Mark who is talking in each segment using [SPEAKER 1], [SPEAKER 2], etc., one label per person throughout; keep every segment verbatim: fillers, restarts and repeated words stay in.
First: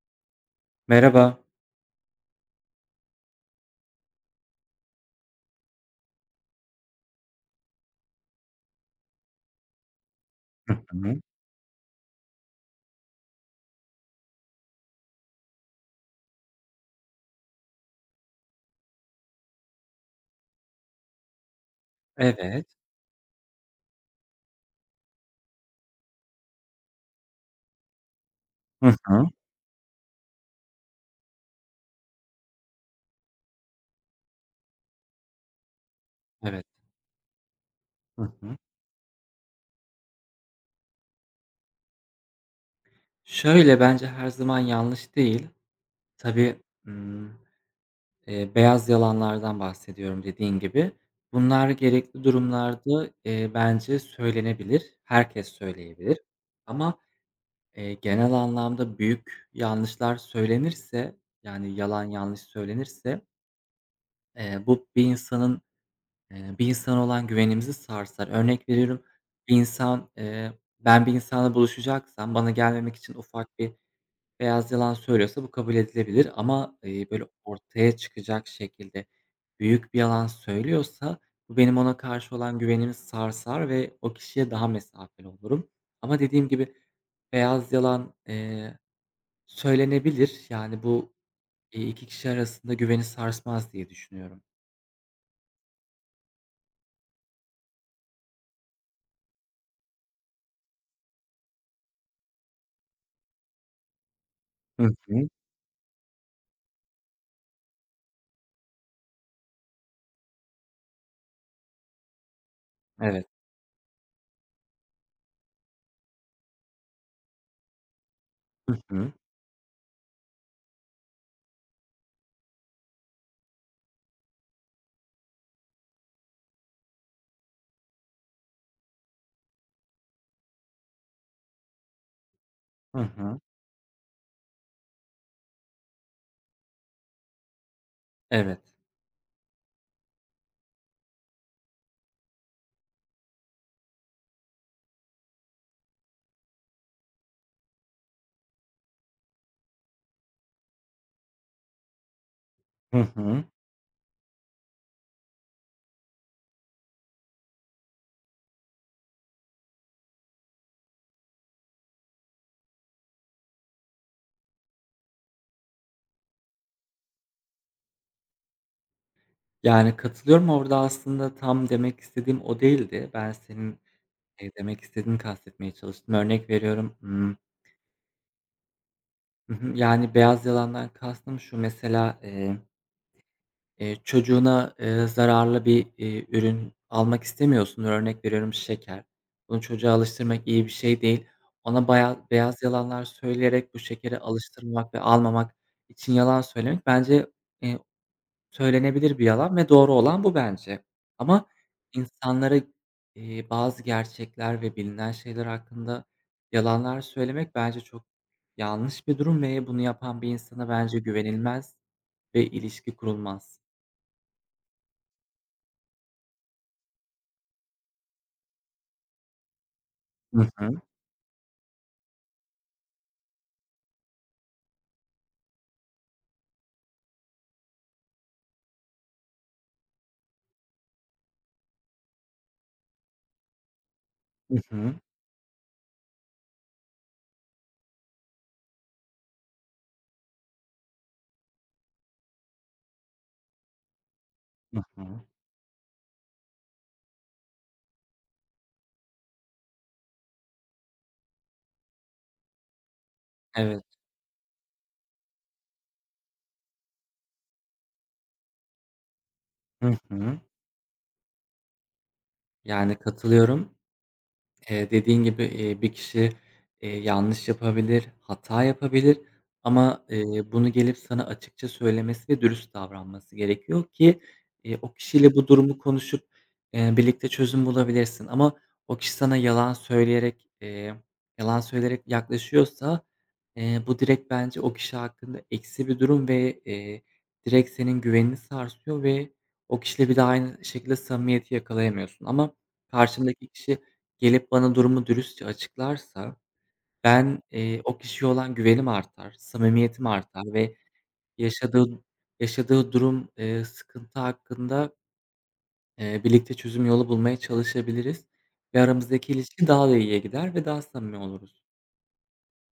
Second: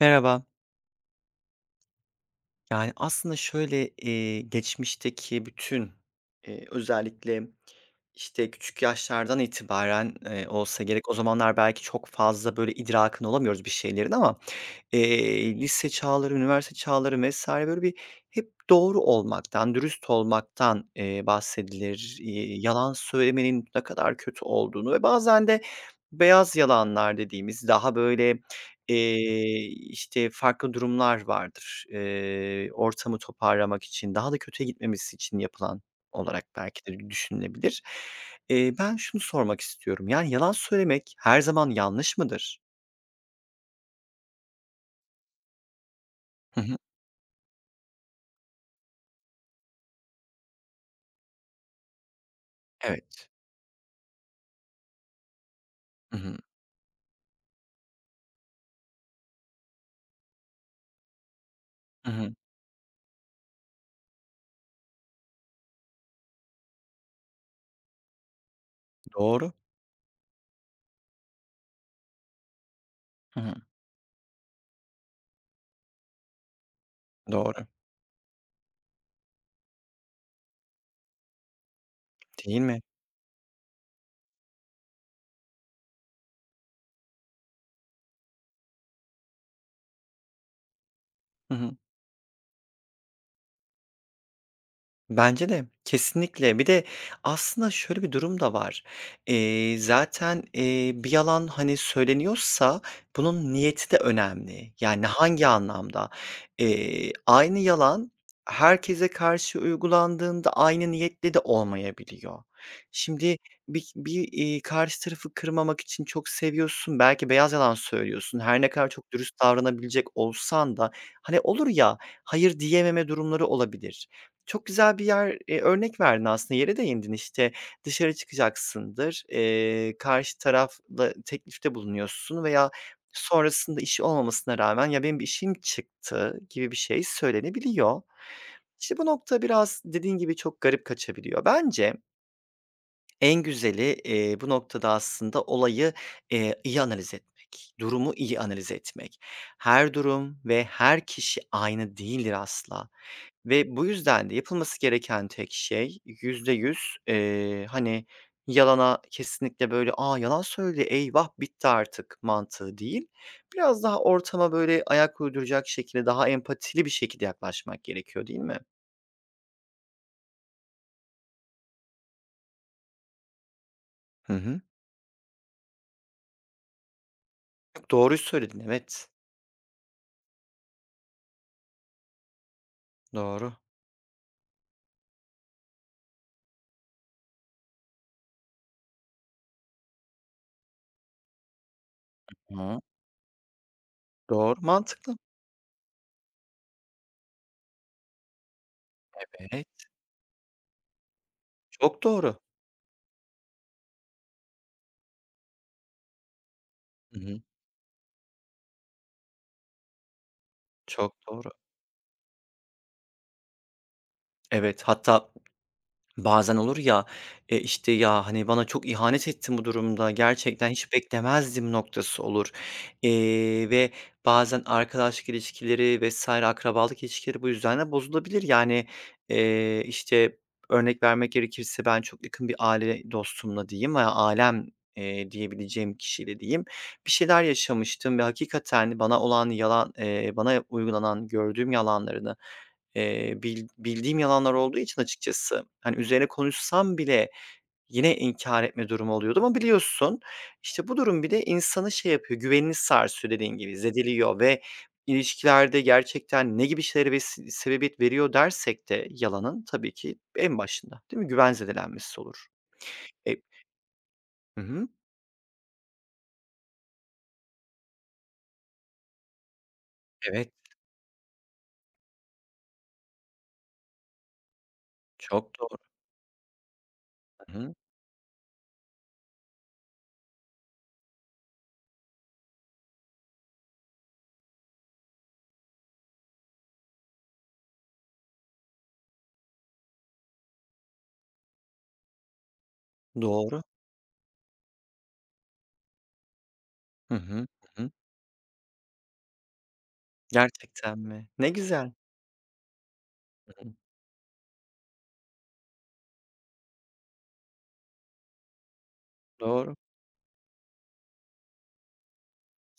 [SPEAKER 1] Merhaba.
[SPEAKER 2] Merhaba.
[SPEAKER 1] Yani, aslında şöyle, eee, geçmişteki bütün, eee, özellikle, işte, küçük yaşlardan itibaren, eee,
[SPEAKER 2] Hı
[SPEAKER 1] olsa gerek, o
[SPEAKER 2] hı.
[SPEAKER 1] zamanlar belki çok fazla, böyle, idrakın olamıyoruz bir şeylerin ama, eee, lise çağları, üniversite çağları vesaire böyle bir hep doğru olmaktan, dürüst olmaktan, eee, bahsedilir. İii,
[SPEAKER 2] Evet.
[SPEAKER 1] yalan söylemenin ne kadar kötü olduğunu ve bazen de beyaz yalanlar dediğimiz daha, böyle,
[SPEAKER 2] Hı hı.
[SPEAKER 1] Eee, işte, farklı durumlar vardır. Eee, ortamı toparlamak için, daha da kötüye gitmemesi için yapılan olarak
[SPEAKER 2] Evet.
[SPEAKER 1] belki de düşünülebilir.
[SPEAKER 2] Hı hı.
[SPEAKER 1] Eee, ben şunu sormak istiyorum, yani, yalan söylemek her zaman yanlış mıdır?
[SPEAKER 2] Şöyle, bence her zaman yanlış değil. Tabii,
[SPEAKER 1] Hı hı.
[SPEAKER 2] ımm, eee, beyaz yalanlardan bahsediyorum dediğin gibi. Bunlar gerekli durumlarda,
[SPEAKER 1] Evet.
[SPEAKER 2] eee, bence söylenebilir. Herkes
[SPEAKER 1] Hı
[SPEAKER 2] söyleyebilir
[SPEAKER 1] hı.
[SPEAKER 2] ama, eee, genel anlamda büyük yanlışlar söylenirse, yani yalan
[SPEAKER 1] Hı hı.
[SPEAKER 2] yanlış söylenirse, eee, bu bir insanın Eee, bir insana olan güvenimizi sarsar. Örnek veriyorum,
[SPEAKER 1] Doğru.
[SPEAKER 2] bir insan, eee, ben bir insanla buluşacaksam bana gelmemek için
[SPEAKER 1] Hı hı.
[SPEAKER 2] ufak bir beyaz yalan söylüyorsa bu kabul edilebilir ama, eee, böyle
[SPEAKER 1] Doğru.
[SPEAKER 2] ortaya çıkacak şekilde büyük bir yalan söylüyorsa bu benim ona karşı olan
[SPEAKER 1] Değil mi?
[SPEAKER 2] güvenimi sarsar ve o kişiye daha mesafeli olurum. Ama dediğim gibi beyaz yalan, eee, söylenebilir. Yani bu,
[SPEAKER 1] Hı hı.
[SPEAKER 2] eee, iki kişi arasında güveni sarsmaz diye düşünüyorum.
[SPEAKER 1] Bence de, kesinlikle. Bir de aslında şöyle bir durum da var. Eee, zaten, eee, bir yalan, hani, söyleniyorsa bunun niyeti de önemli.
[SPEAKER 2] Hı
[SPEAKER 1] Yani
[SPEAKER 2] hı.
[SPEAKER 1] hangi anlamda? Eee, aynı yalan herkese karşı uygulandığında aynı niyetle de olmayabiliyor.
[SPEAKER 2] Evet.
[SPEAKER 1] Şimdi bir bir, iii, karşı tarafı kırmamak için çok seviyorsun, belki beyaz yalan söylüyorsun. Her ne
[SPEAKER 2] Hı
[SPEAKER 1] kadar
[SPEAKER 2] hı.
[SPEAKER 1] çok dürüst davranabilecek olsan da, hani, olur ya, hayır diyememe durumları olabilir. Çok güzel bir yer, eee, örnek verdin aslında, yere değindin. İşte, dışarı çıkacaksındır, eee, karşı tarafla teklifte bulunuyorsun veya
[SPEAKER 2] Hı hı.
[SPEAKER 1] sonrasında işi olmamasına rağmen "Ya, benim bir işim çıktı." gibi bir şey söylenebiliyor.
[SPEAKER 2] Evet.
[SPEAKER 1] İşte, bu nokta biraz dediğin gibi çok garip kaçabiliyor. Bence en güzeli, eee, bu noktada aslında olayı, eee, iyi analiz etmek, durumu iyi analiz etmek. Her durum ve her kişi aynı değildir asla.
[SPEAKER 2] Hı hı.
[SPEAKER 1] Ve bu yüzden de yapılması gereken tek şey yüzde yüz, eee, hani, yalana kesinlikle böyle, "A, yalan söyledi, eyvah, bitti artık." mantığı değil, biraz daha ortama böyle ayak uyduracak şekilde, daha empatili bir şekilde yaklaşmak gerekiyor, değil mi?
[SPEAKER 2] Yani, katılıyorum. Orada aslında tam demek istediğim o değildi. Ben senin,
[SPEAKER 1] Hı
[SPEAKER 2] eee,
[SPEAKER 1] hı.
[SPEAKER 2] demek istediğini kastetmeye çalıştım. Örnek veriyorum, ımm,
[SPEAKER 1] Çok doğruyu söyledin, evet.
[SPEAKER 2] hı hı, yani, beyaz yalandan kastım şu mesela, eee,
[SPEAKER 1] Doğru.
[SPEAKER 2] eee, çocuğuna, eee, zararlı bir, iii, ürün almak istemiyorsundur. Örnek veriyorum, şeker. Bunu çocuğa alıştırmak iyi bir şey değil. Ona baya beyaz
[SPEAKER 1] Hı,
[SPEAKER 2] yalanlar söyleyerek bu şekeri
[SPEAKER 1] doğru,
[SPEAKER 2] alıştırmak ve
[SPEAKER 1] mantıklı.
[SPEAKER 2] almamak için yalan söylemek bence, eee, Söylenebilir bir yalan
[SPEAKER 1] Evet.
[SPEAKER 2] ve doğru olan bu bence. Ama
[SPEAKER 1] Çok doğru.
[SPEAKER 2] insanlara, eee, bazı gerçekler ve bilinen şeyler hakkında yalanlar
[SPEAKER 1] Hı hı.
[SPEAKER 2] söylemek bence çok yanlış bir durum ve bunu yapan bir insana bence
[SPEAKER 1] Çok doğru.
[SPEAKER 2] güvenilmez ve ilişki kurulmaz.
[SPEAKER 1] Evet, hatta, bazen olur ya, eee, işte, "Ya, hani, bana çok ihanet ettin bu durumda,
[SPEAKER 2] Hı
[SPEAKER 1] gerçekten
[SPEAKER 2] hı.
[SPEAKER 1] hiç beklemezdim." noktası olur. Eee, ve bazen arkadaşlık ilişkileri vesaire akrabalık ilişkileri bu yüzden de bozulabilir. Yani, eee, işte, örnek vermek gerekirse ben çok yakın bir aile dostumla diyeyim veya
[SPEAKER 2] Hı
[SPEAKER 1] alem
[SPEAKER 2] hı.
[SPEAKER 1] eee, diyebileceğim kişiyle diyeyim, bir şeyler yaşamıştım ve hakikaten bana olan yalan, eee, bana uygulanan, gördüğüm yalanlarını, Eee, bil bildiğim yalanlar olduğu
[SPEAKER 2] Hı
[SPEAKER 1] için
[SPEAKER 2] hı.
[SPEAKER 1] açıkçası, hani, üzerine konuşsam bile yine inkar etme durumu oluyordu ama biliyorsun, işte, bu durum bir de insanı şey yapıyor, güvenini sarsıyor dediğin gibi,
[SPEAKER 2] Evet.
[SPEAKER 1] zediliyor ve ilişkilerde gerçekten ne gibi şeylere bes sebebiyet veriyor dersek de yalanın tabii
[SPEAKER 2] Hı
[SPEAKER 1] ki
[SPEAKER 2] hı.
[SPEAKER 1] en başında, değil mi? Güven zedelenmesi olur.
[SPEAKER 2] Yani
[SPEAKER 1] E
[SPEAKER 2] katılıyorum.
[SPEAKER 1] Hı hı.
[SPEAKER 2] Eee, dediğin gibi, eee, bir kişi, eee, yanlış yapabilir, hata yapabilir ama, eee,
[SPEAKER 1] Evet,
[SPEAKER 2] bunu gelip sana açıkça söylemesi ve dürüst davranması gerekiyor ki, eee, o kişiyle bu
[SPEAKER 1] çok
[SPEAKER 2] durumu
[SPEAKER 1] doğru.
[SPEAKER 2] konuşup, eee, birlikte
[SPEAKER 1] Hı
[SPEAKER 2] çözüm
[SPEAKER 1] hı.
[SPEAKER 2] bulabilirsin. Ama o kişi sana yalan söyleyerek, eee, yalan söyleyerek yaklaşıyorsa, eee, bu direkt bence o kişi hakkında eksi bir durum ve, eee, direkt senin güvenini sarsıyor ve o kişiyle bir daha aynı şekilde samimiyeti yakalayamıyorsun. Ama karşındaki
[SPEAKER 1] Doğru.
[SPEAKER 2] kişi gelip bana durumu dürüstçe açıklarsa
[SPEAKER 1] Hı
[SPEAKER 2] ben,
[SPEAKER 1] hı.
[SPEAKER 2] eee,
[SPEAKER 1] Hı hı.
[SPEAKER 2] o kişiye olan güvenim artar, samimiyetim artar ve
[SPEAKER 1] Gerçekten mi? Ne
[SPEAKER 2] yaşadığı
[SPEAKER 1] güzel.
[SPEAKER 2] yaşadığı durum,
[SPEAKER 1] Hı
[SPEAKER 2] eee,
[SPEAKER 1] hı.
[SPEAKER 2] sıkıntı hakkında, eee, birlikte çözüm yolu bulmaya çalışabiliriz ve aramızdaki ilişki
[SPEAKER 1] Doğru.
[SPEAKER 2] daha da iyiye gider ve daha samimi oluruz.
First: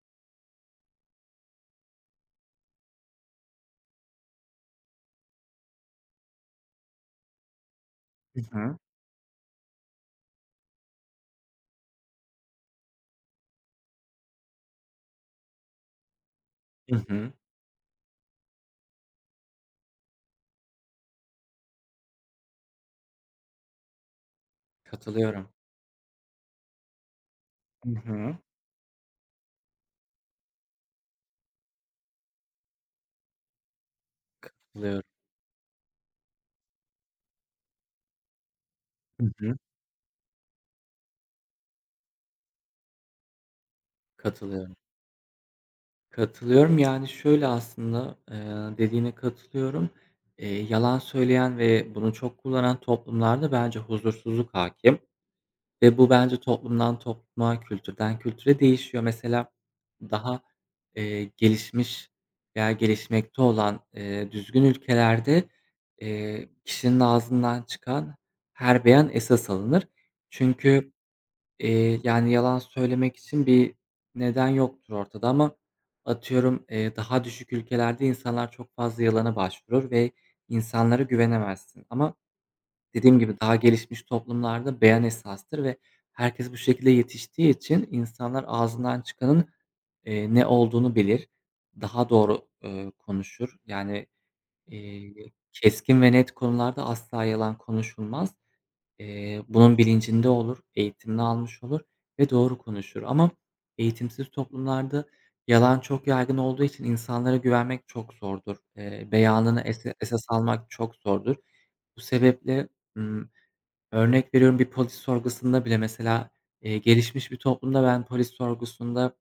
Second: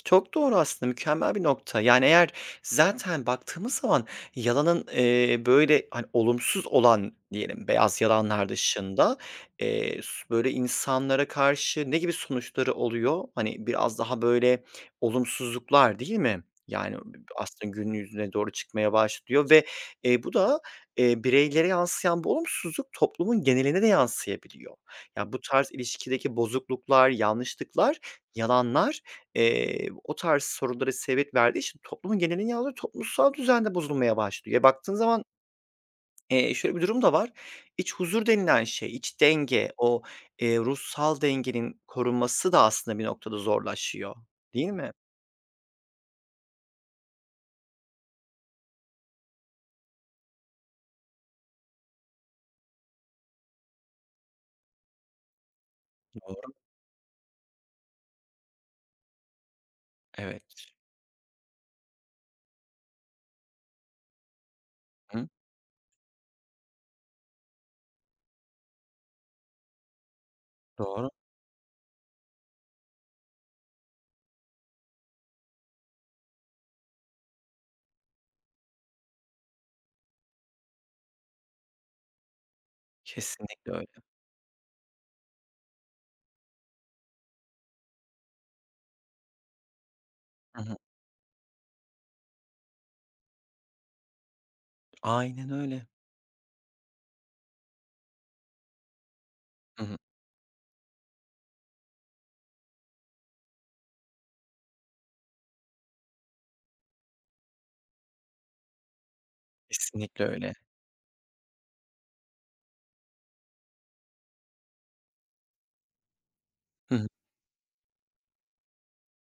[SPEAKER 1] Çok doğru aslında, mükemmel bir nokta. Yani, eğer zaten baktığımız zaman yalanın, eee, böyle, hani, olumsuz olan diyelim beyaz
[SPEAKER 2] Hı
[SPEAKER 1] yalanlar
[SPEAKER 2] hı.
[SPEAKER 1] dışında, eee, s böyle insanlara karşı ne gibi sonuçları oluyor? Hani, biraz daha böyle olumsuzluklar değil mi?
[SPEAKER 2] Hı
[SPEAKER 1] Yani,
[SPEAKER 2] hı.
[SPEAKER 1] aslında gün yüzüne doğru çıkmaya başlıyor ve, eee, bu da, eee, bireylere yansıyan bu olumsuzluk toplumun geneline de yansıyabiliyor. Ya, bu
[SPEAKER 2] Katılıyorum.
[SPEAKER 1] tarz ilişkideki bozukluklar,
[SPEAKER 2] Hı
[SPEAKER 1] yanlışlıklar,
[SPEAKER 2] hı.
[SPEAKER 1] yalanlar Eee, o tarz sorulara sebebiyet verdiği için toplumun genelini alıyor, toplumsal düzen de bozulmaya başlıyor. E, baktığın
[SPEAKER 2] Katılıyorum.
[SPEAKER 1] zaman, eee, şöyle bir durum da var. İç huzur denilen şey, iç
[SPEAKER 2] Hı hı.
[SPEAKER 1] denge, o, eee, ruhsal dengenin korunması da aslında bir noktada zorlaşıyor, değil
[SPEAKER 2] Katılıyorum.
[SPEAKER 1] mi?
[SPEAKER 2] Katılıyorum. Yani, şöyle aslında, eee, dediğine katılıyorum. Eee, yalan söyleyen ve bunu çok kullanan toplumlarda bence huzursuzluk hakim ve bu bence
[SPEAKER 1] Doğru,
[SPEAKER 2] toplumdan topluma, kültürden kültüre değişiyor. Mesela daha,
[SPEAKER 1] evet.
[SPEAKER 2] eee, gelişmiş veya gelişmekte olan, eee, düzgün
[SPEAKER 1] Hı,
[SPEAKER 2] ülkelerde, eee, kişinin ağzından çıkan her beyan esas alınır. Çünkü
[SPEAKER 1] doğru.
[SPEAKER 2] Eee, yani, yalan söylemek için bir neden yoktur ortada ama atıyorum, eee, daha düşük ülkelerde insanlar çok fazla yalana başvurur ve insanlara güvenemezsin ama dediğim gibi daha
[SPEAKER 1] Kesinlikle öyle.
[SPEAKER 2] gelişmiş toplumlarda beyan esastır ve herkes bu şekilde yetiştiği için insanlar ağzından çıkanın, eee, ne
[SPEAKER 1] Hı hı.
[SPEAKER 2] olduğunu bilir. Daha doğru, eee, konuşur. Yani, eee,
[SPEAKER 1] Aynen öyle.
[SPEAKER 2] keskin ve net konularda asla yalan konuşulmaz. Eee, bunun
[SPEAKER 1] Hı hı.
[SPEAKER 2] bilincinde olur, eğitimini almış olur ve doğru konuşur ama eğitimsiz toplumlarda yalan çok yaygın olduğu için insanlara güvenmek çok zordur. Eee, beyanını ese esas
[SPEAKER 1] Kesinlikle öyle.
[SPEAKER 2] almak çok zordur. Bu sebeple, ımm, Örnek veriyorum, bir polis sorgusunda bile mesela, eee,
[SPEAKER 1] Hı hı.
[SPEAKER 2] gelişmiş bir toplumda ben polis sorgusunda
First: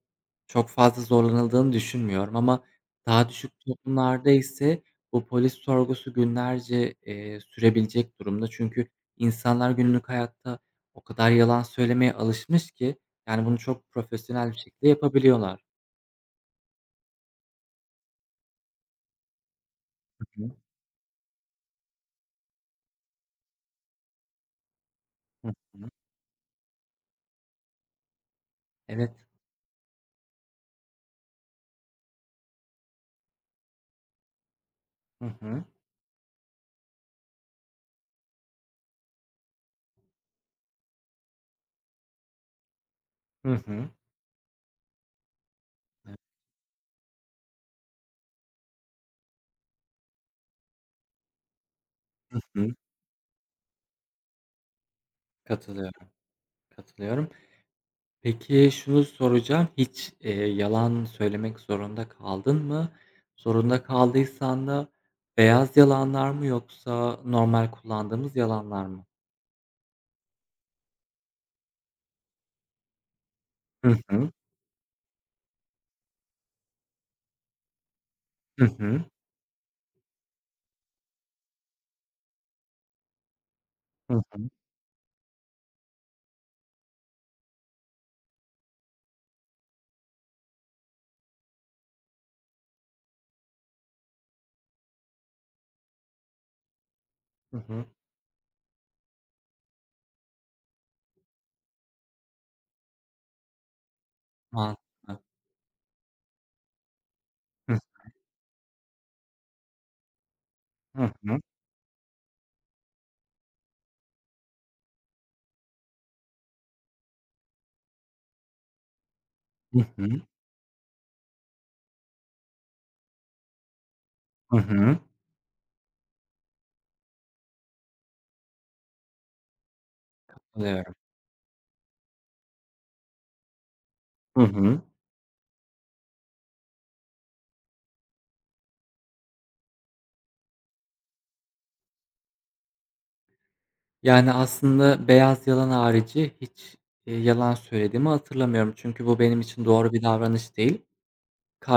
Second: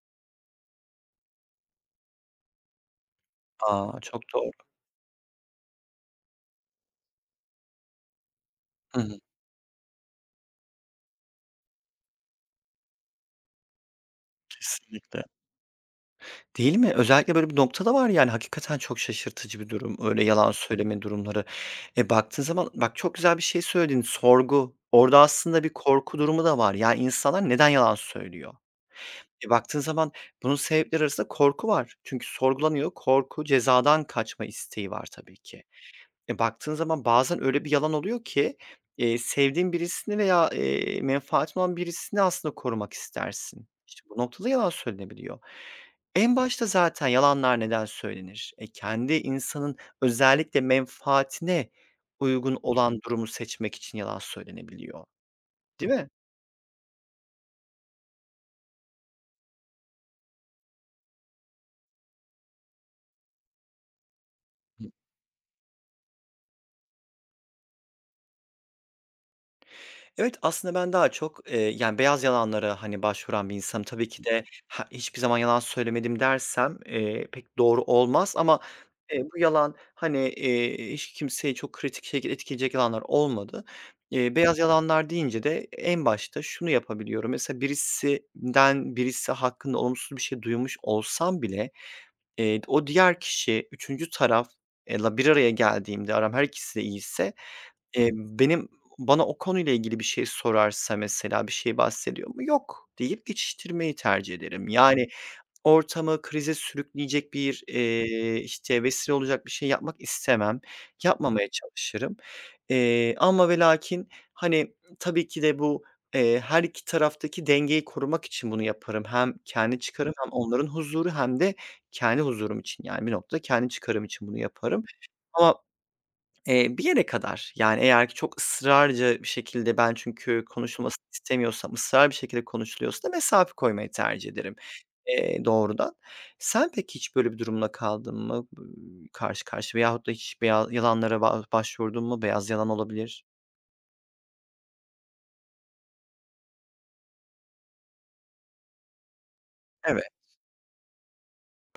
[SPEAKER 2] çok fazla zorlanıldığını düşünmüyorum ama daha düşük
[SPEAKER 1] A, çok
[SPEAKER 2] toplumlarda
[SPEAKER 1] doğru.
[SPEAKER 2] ise bu polis sorgusu günlerce, eee, sürebilecek durumda. Çünkü
[SPEAKER 1] Hı hı.
[SPEAKER 2] insanlar günlük hayatta o kadar yalan söylemeye alışmış ki, yani, bunu çok profesyonel bir şekilde
[SPEAKER 1] Kesinlikle.
[SPEAKER 2] yapabiliyorlar.
[SPEAKER 1] Değil mi? Özellikle böyle bir nokta da var yani hakikaten çok şaşırtıcı bir durum,
[SPEAKER 2] Hı
[SPEAKER 1] öyle
[SPEAKER 2] hı.
[SPEAKER 1] yalan söyleme durumları. E, baktığın zaman bak çok güzel bir şey söyledin, sorgu. Orada
[SPEAKER 2] Hı
[SPEAKER 1] aslında bir
[SPEAKER 2] hı.
[SPEAKER 1] korku durumu da var. Ya, insanlar neden yalan söylüyor?
[SPEAKER 2] Evet.
[SPEAKER 1] E, baktığın zaman bunun sebepleri arasında korku var. Çünkü sorgulanıyor, korku, cezadan kaçma isteği var
[SPEAKER 2] Hı
[SPEAKER 1] tabii ki.
[SPEAKER 2] hı.
[SPEAKER 1] E, baktığın zaman bazen öyle bir yalan oluyor ki, eee, sevdiğin birisini veya, eee, menfaatin olan birisini aslında korumak
[SPEAKER 2] Hı
[SPEAKER 1] istersin.
[SPEAKER 2] hı.
[SPEAKER 1] İşte, bu noktada yalan söylenebiliyor.
[SPEAKER 2] Hı
[SPEAKER 1] En başta zaten yalanlar neden söylenir? E, kendi insanın özellikle menfaatine uygun
[SPEAKER 2] hı.
[SPEAKER 1] olan durumu seçmek için yalan söylenebiliyor, değil mi?
[SPEAKER 2] Katılıyorum, katılıyorum. Peki, şunu soracağım, hiç, eee, yalan söylemek zorunda kaldın mı? Zorunda kaldıysan da beyaz yalanlar mı yoksa normal kullandığımız yalanlar mı?
[SPEAKER 1] Evet, aslında ben daha çok, eee, yani, beyaz yalanlara, hani, başvuran bir insanım.
[SPEAKER 2] Hı
[SPEAKER 1] Tabii ki
[SPEAKER 2] hı.
[SPEAKER 1] de ha hiçbir zaman yalan söylemedim dersem, eee, pek doğru olmaz ama,
[SPEAKER 2] Hı hı.
[SPEAKER 1] eee, bu yalan, hani, eee, hiç kimseyi çok kritik şekilde etkileyecek yalanlar olmadı.
[SPEAKER 2] Hı
[SPEAKER 1] Eee,
[SPEAKER 2] hı.
[SPEAKER 1] beyaz yalanlar deyince de en başta şunu yapabiliyorum. Mesela birisinden birisi hakkında olumsuz bir şey duymuş olsam bile Eee, o diğer kişi, üçüncü tarafla bir araya geldiğimde aram her ikisi de iyiyse,
[SPEAKER 2] Hı hı.
[SPEAKER 1] eee, benim bana o konuyla ilgili bir şey sorarsa mesela, bir şey bahsediyor mu, "Yok." deyip geçiştirmeyi tercih ederim. Yani
[SPEAKER 2] Mantıklı.
[SPEAKER 1] ortamı krize sürükleyecek bir, eee, işte, vesile olacak bir şey yapmak istemem.
[SPEAKER 2] Hı hı.
[SPEAKER 1] Yapmamaya çalışırım. Eee, amma ve lakin, hani, tabii ki de bu, eee, her iki taraftaki dengeyi korumak için bunu yaparım. Hem
[SPEAKER 2] Hı
[SPEAKER 1] kendi
[SPEAKER 2] hı.
[SPEAKER 1] çıkarım hem onların huzuru hem de kendi huzurum için, yani, bir noktada kendi çıkarım için bunu
[SPEAKER 2] Hı
[SPEAKER 1] yaparım
[SPEAKER 2] hı.
[SPEAKER 1] ama, eee, bir yere kadar. Yani, eğer ki çok ısrarcı bir şekilde ben çünkü
[SPEAKER 2] Anlıyorum.
[SPEAKER 1] konuşulmasını istemiyorsam, ısrarlı bir şekilde konuşuluyorsa da mesafe koymayı tercih
[SPEAKER 2] Hı
[SPEAKER 1] ederim,
[SPEAKER 2] hı.
[SPEAKER 1] eee, doğrudan. Sen peki hiç böyle bir durumla kaldın mı, ııı, karşı karşıya veyahut da hiç beya yalanlara ba başvurdun mu? Beyaz yalan olabilir.
[SPEAKER 2] Yani, aslında beyaz yalan harici hiç, eee, yalan söylediğimi hatırlamıyorum. Çünkü bu benim için doğru bir
[SPEAKER 1] Evet,
[SPEAKER 2] davranış değil.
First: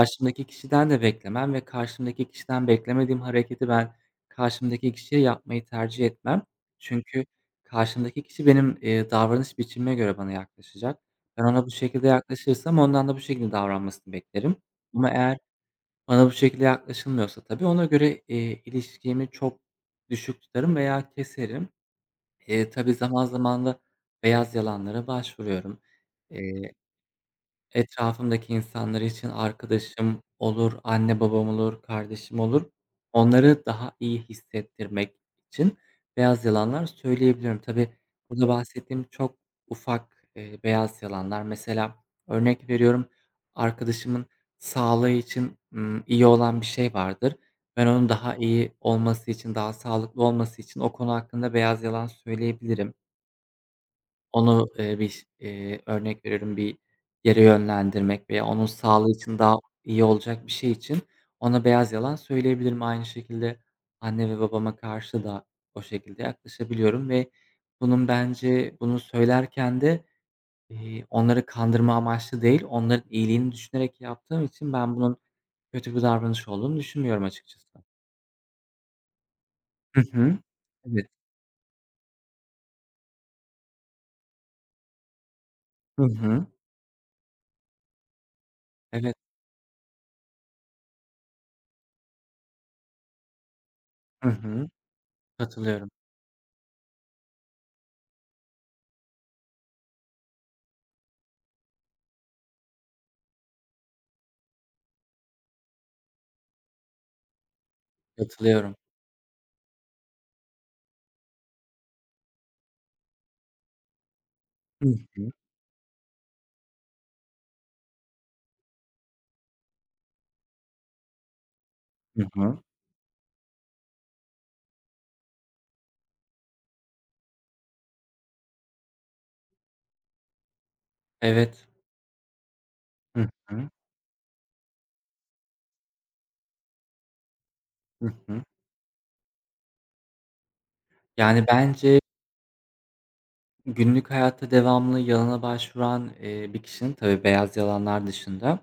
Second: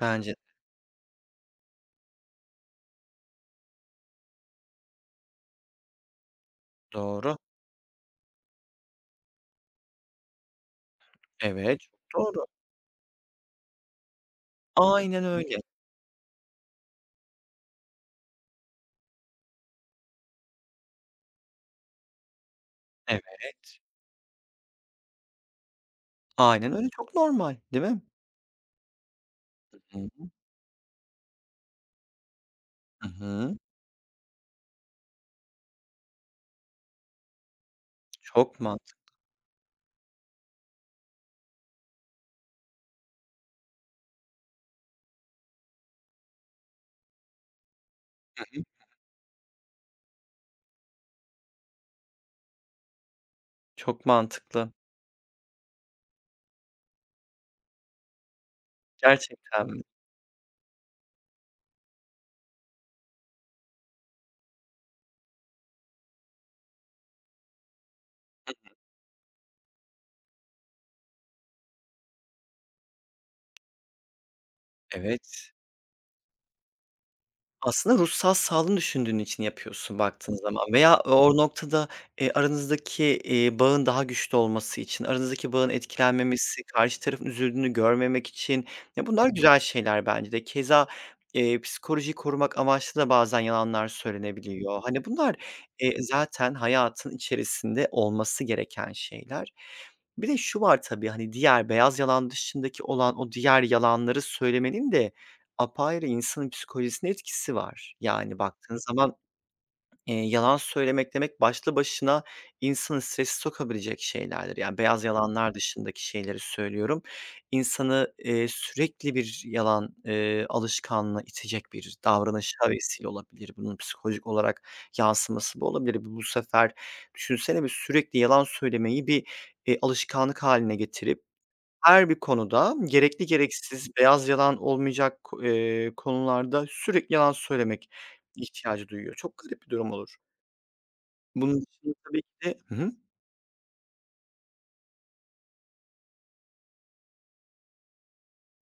[SPEAKER 1] bence de
[SPEAKER 2] kişiden de beklemem ve karşımdaki kişiden beklemediğim hareketi ben karşımdaki kişiye yapmayı tercih etmem. Çünkü
[SPEAKER 1] doğru.
[SPEAKER 2] karşımdaki kişi benim, eee, davranış biçimime göre bana yaklaşacak. Ben ona bu
[SPEAKER 1] Evet,
[SPEAKER 2] şekilde
[SPEAKER 1] çok doğru.
[SPEAKER 2] yaklaşırsam ondan da bu şekilde davranmasını beklerim. Ama
[SPEAKER 1] Aynen
[SPEAKER 2] eğer
[SPEAKER 1] öyle.
[SPEAKER 2] bana bu şekilde yaklaşılmıyorsa tabii ona göre, eee, ilişkimi çok düşük tutarım veya keserim. Eee, tabii zaman zaman da
[SPEAKER 1] Evet.
[SPEAKER 2] beyaz yalanlara başvuruyorum. Eee
[SPEAKER 1] Aynen öyle, çok normal, değil mi?
[SPEAKER 2] Etrafımdaki insanlar için
[SPEAKER 1] Hı
[SPEAKER 2] arkadaşım olur, anne babam olur, kardeşim olur.
[SPEAKER 1] hı.
[SPEAKER 2] Onları daha iyi hissettirmek için beyaz yalanlar söyleyebiliyorum. Tabii burada
[SPEAKER 1] Çok mantıklı.
[SPEAKER 2] bahsettiğim çok ufak, eee, beyaz yalanlar. Mesela örnek veriyorum, arkadaşımın sağlığı için, ımm, iyi olan bir şey vardır. Ben onun daha
[SPEAKER 1] Hı.
[SPEAKER 2] iyi olması için, daha sağlıklı olması için o konu hakkında beyaz yalan söyleyebilirim.
[SPEAKER 1] Çok
[SPEAKER 2] Onu,
[SPEAKER 1] mantıklı.
[SPEAKER 2] eee, bir, eee, örnek veriyorum, bir yere yönlendirmek veya onun sağlığı için daha
[SPEAKER 1] Gerçekten mi?
[SPEAKER 2] iyi olacak bir şey için ona beyaz yalan söyleyebilirim. Aynı şekilde anne ve babama karşı da o şekilde yaklaşabiliyorum ve bunun bence bunu söylerken de, eee, onları kandırma amaçlı değil, onların iyiliğini düşünerek yaptığım için ben bunun
[SPEAKER 1] Evet.
[SPEAKER 2] kötü bir davranış olduğunu düşünmüyorum açıkçası.
[SPEAKER 1] Aslında ruhsal sağlığını düşündüğün için yapıyorsun
[SPEAKER 2] Hı
[SPEAKER 1] baktığın
[SPEAKER 2] hı.
[SPEAKER 1] zaman veya
[SPEAKER 2] Evet.
[SPEAKER 1] o noktada, eee, aranızdaki, eee, bağın daha güçlü olması için, aranızdaki bağın
[SPEAKER 2] Hı hı.
[SPEAKER 1] etkilenmemesi, karşı tarafın üzüldüğünü görmemek için, ya,
[SPEAKER 2] Evet.
[SPEAKER 1] bunlar güzel şeyler bence de. Keza, eee, psikolojiyi korumak amaçlı da bazen yalanlar
[SPEAKER 2] Hı hı.
[SPEAKER 1] söylenebiliyor. Hani, bunlar,
[SPEAKER 2] Katılıyorum,
[SPEAKER 1] eee, zaten hayatın içerisinde olması gereken şeyler. Bir de şu var tabii, hani, diğer beyaz yalan dışındaki olan o diğer yalanları söylemenin de apayrı insanın psikolojisine etkisi var. Yani,
[SPEAKER 2] katılıyorum.
[SPEAKER 1] baktığın zaman, eee, yalan söylemek demek başlı başına insanı strese sokabilecek şeylerdir. Yani,
[SPEAKER 2] Hı
[SPEAKER 1] beyaz
[SPEAKER 2] hı.
[SPEAKER 1] yalanlar dışındaki şeyleri söylüyorum. İnsanı, eee, sürekli bir yalan, eee, alışkanlığına itecek bir
[SPEAKER 2] Hı hı.
[SPEAKER 1] davranışa vesile olabilir. Bunun psikolojik olarak yansıması bu olabilir. Bu sefer düşünsene bir sürekli yalan söylemeyi bir, eee, alışkanlık hâline getirip
[SPEAKER 2] Evet.
[SPEAKER 1] her bir konuda gerekli
[SPEAKER 2] Hı hı.
[SPEAKER 1] gereksiz, beyaz yalan olmayacak ko eee, konularda sürekli yalan söylemek
[SPEAKER 2] Hı hı.
[SPEAKER 1] ihtiyacı duyuyor. Çok garip bir durum olur.
[SPEAKER 2] Yani,
[SPEAKER 1] Bunun için
[SPEAKER 2] bence
[SPEAKER 1] tabii ki de hı hı.
[SPEAKER 2] günlük hayatta devamlı yalana başvuran, eee, bir kişinin tabii beyaz yalanlar dışında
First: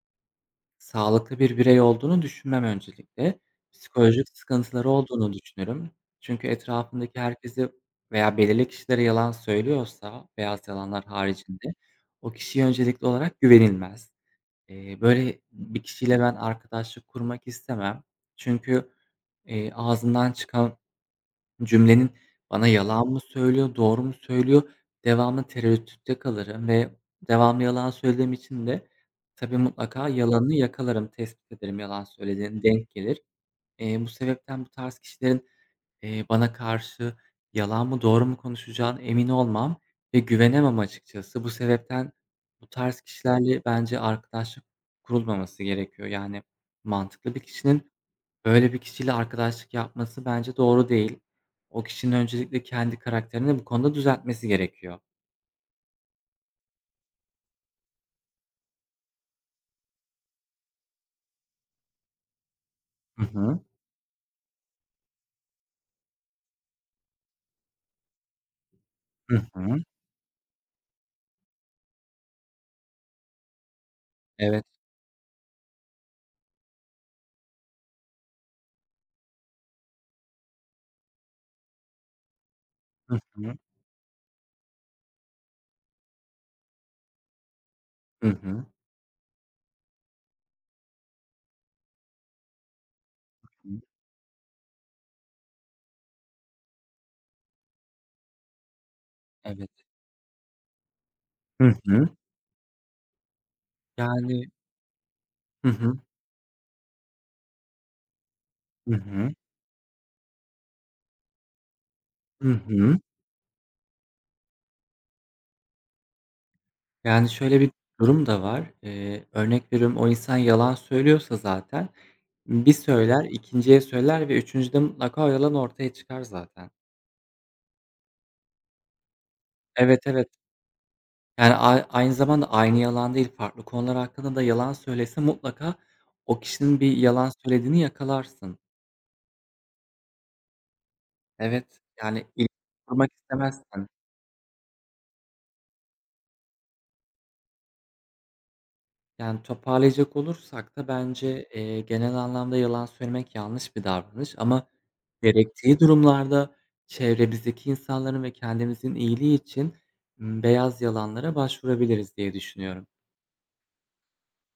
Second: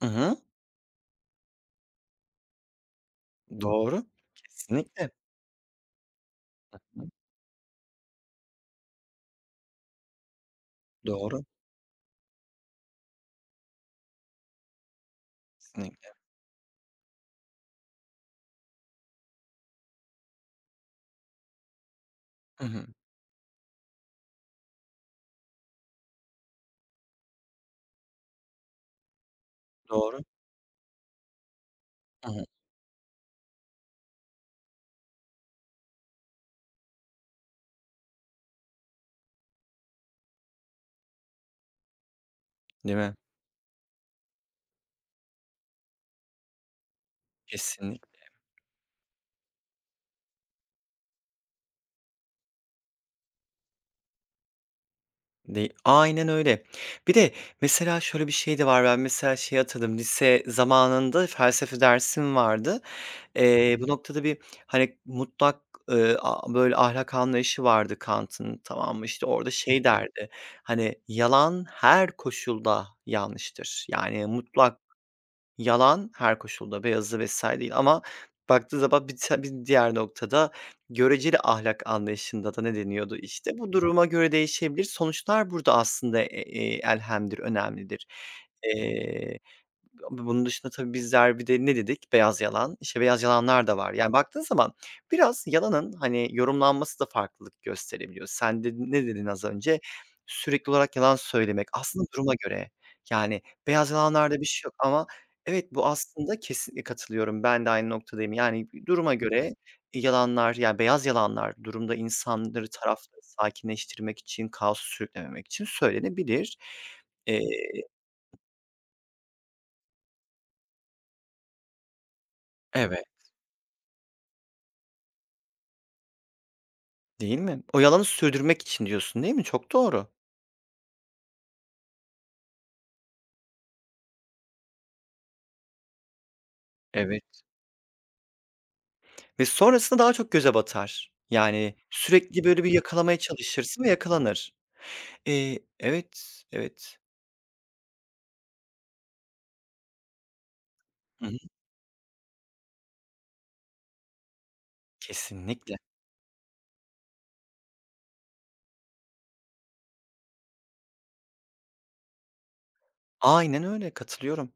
[SPEAKER 1] Hı hı.
[SPEAKER 2] sağlıklı bir birey olduğunu düşünmem öncelikle.
[SPEAKER 1] Doğru.
[SPEAKER 2] Psikolojik sıkıntıları
[SPEAKER 1] Kesinlikle.
[SPEAKER 2] olduğunu düşünürüm. Çünkü etrafındaki herkese veya belirli kişilere yalan söylüyorsa beyaz yalanlar
[SPEAKER 1] Doğru.
[SPEAKER 2] haricinde o kişiye öncelikli olarak güvenilmez. Eee, böyle bir
[SPEAKER 1] Kesinlikle.
[SPEAKER 2] kişiyle ben arkadaşlık kurmak istemem. Çünkü, eee, ağzından çıkan cümlenin
[SPEAKER 1] Hı
[SPEAKER 2] bana
[SPEAKER 1] hı.
[SPEAKER 2] yalan mı söylüyor, doğru mu söylüyor? Devamlı tereddütte kalırım ve devamlı yalan söylediğim için de tabii mutlaka
[SPEAKER 1] Doğru.
[SPEAKER 2] yalanını yakalarım, tespit ederim yalan
[SPEAKER 1] Hı hı.
[SPEAKER 2] söylediğini, denk gelir. Eee, bu sebepten bu tarz kişilerin, eee, bana karşı yalan mı, doğru mu konuşacağına emin olmam ve güvenemem açıkçası. Bu sebepten bu
[SPEAKER 1] Değil
[SPEAKER 2] tarz
[SPEAKER 1] mi?
[SPEAKER 2] kişilerle bence arkadaşlık kurulmaması gerekiyor. Yani mantıklı bir kişinin
[SPEAKER 1] Kesinlikle.
[SPEAKER 2] böyle bir kişiyle arkadaşlık yapması bence doğru değil. O kişinin öncelikle kendi karakterini bu konuda düzeltmesi gerekiyor.
[SPEAKER 1] Dey Aynen öyle. Bir de mesela şöyle bir şey de var. Ben mesela şey hatırladım, lise zamanında felsefe dersim vardı.
[SPEAKER 2] Hı hı.
[SPEAKER 1] Eee, bu noktada bir, hani, mutlak, eee, a böyle ahlak anlayışı vardı Kant'ın, tamam mı? İşte,
[SPEAKER 2] Hı
[SPEAKER 1] orada
[SPEAKER 2] hı.
[SPEAKER 1] şey derdi, hani, "Yalan her koşulda yanlıştır." Yani
[SPEAKER 2] Evet.
[SPEAKER 1] mutlak. Yalan her koşulda, beyazı vesaire değil ama baktığı zaman bir ta bir diğer noktada göreceli ahlak anlayışında da ne deniyordu,
[SPEAKER 2] Hı
[SPEAKER 1] işte,
[SPEAKER 2] hı.
[SPEAKER 1] bu duruma göre değişebilir. Sonuçlar burada aslında, eee, elhemdir, önemlidir.
[SPEAKER 2] Hı hı.
[SPEAKER 1] B bunun dışında tabii bizler bir de ne dedik? Beyaz yalan. İşte, beyaz yalanlar
[SPEAKER 2] Hı.
[SPEAKER 1] da var. Yani, baktığın zaman biraz yalanın, hani, yorumlanması da farklılık gösterebiliyor. Sen de ne dedin az
[SPEAKER 2] Evet.
[SPEAKER 1] önce? Sürekli olarak yalan söylemek.
[SPEAKER 2] Hı
[SPEAKER 1] Aslında
[SPEAKER 2] hı.
[SPEAKER 1] duruma göre. Yani, beyaz yalanlarda
[SPEAKER 2] Yani.
[SPEAKER 1] bir şey yok ama
[SPEAKER 2] Hı
[SPEAKER 1] evet, bu
[SPEAKER 2] hı.
[SPEAKER 1] aslında kesinlikle katılıyorum. Ben de aynı noktadayım. Yani,
[SPEAKER 2] Hı
[SPEAKER 1] duruma
[SPEAKER 2] hı.
[SPEAKER 1] göre yalanlar, yani, beyaz yalanlar durumda
[SPEAKER 2] Hı
[SPEAKER 1] insanları,
[SPEAKER 2] hı.
[SPEAKER 1] tarafları sakinleştirmek için, kaosu sürüklememek için söylenebilir.
[SPEAKER 2] Yani,
[SPEAKER 1] Eee
[SPEAKER 2] şöyle bir durum da var. Eee, örnek veriyorum, o insan yalan söylüyorsa zaten bir
[SPEAKER 1] Evet.
[SPEAKER 2] söyler, ikinciye söyler ve üçüncüde mutlaka o yalan ortaya çıkar zaten.
[SPEAKER 1] Değil mi? O yalanı sürdürmek için diyorsun, değil mi? Çok
[SPEAKER 2] Evet,
[SPEAKER 1] doğru.
[SPEAKER 2] evet. Yani, ay aynı zamanda aynı yalan değil, farklı konular hakkında da yalan söylese mutlaka o kişinin bir yalan
[SPEAKER 1] Evet.
[SPEAKER 2] söylediğini yakalarsın.
[SPEAKER 1] Ve sonrasında daha çok göze batar. Yani
[SPEAKER 2] Evet, yani,
[SPEAKER 1] sürekli
[SPEAKER 2] ilişki
[SPEAKER 1] böyle bir
[SPEAKER 2] kurmak
[SPEAKER 1] yakalamaya çalışırsın
[SPEAKER 2] istemezsin.
[SPEAKER 1] ve yakalanır. Eee, evet, evet.
[SPEAKER 2] Yani, toparlayacak olursak da
[SPEAKER 1] Hı
[SPEAKER 2] bence,
[SPEAKER 1] hı.
[SPEAKER 2] eee, genel anlamda yalan söylemek yanlış bir davranış ama
[SPEAKER 1] Kesinlikle.
[SPEAKER 2] gerektiği durumlarda çevremizdeki insanların ve kendimizin iyiliği için, ımm, beyaz yalanlara başvurabiliriz diye düşünüyorum.
[SPEAKER 1] Aynen öyle, katılıyorum.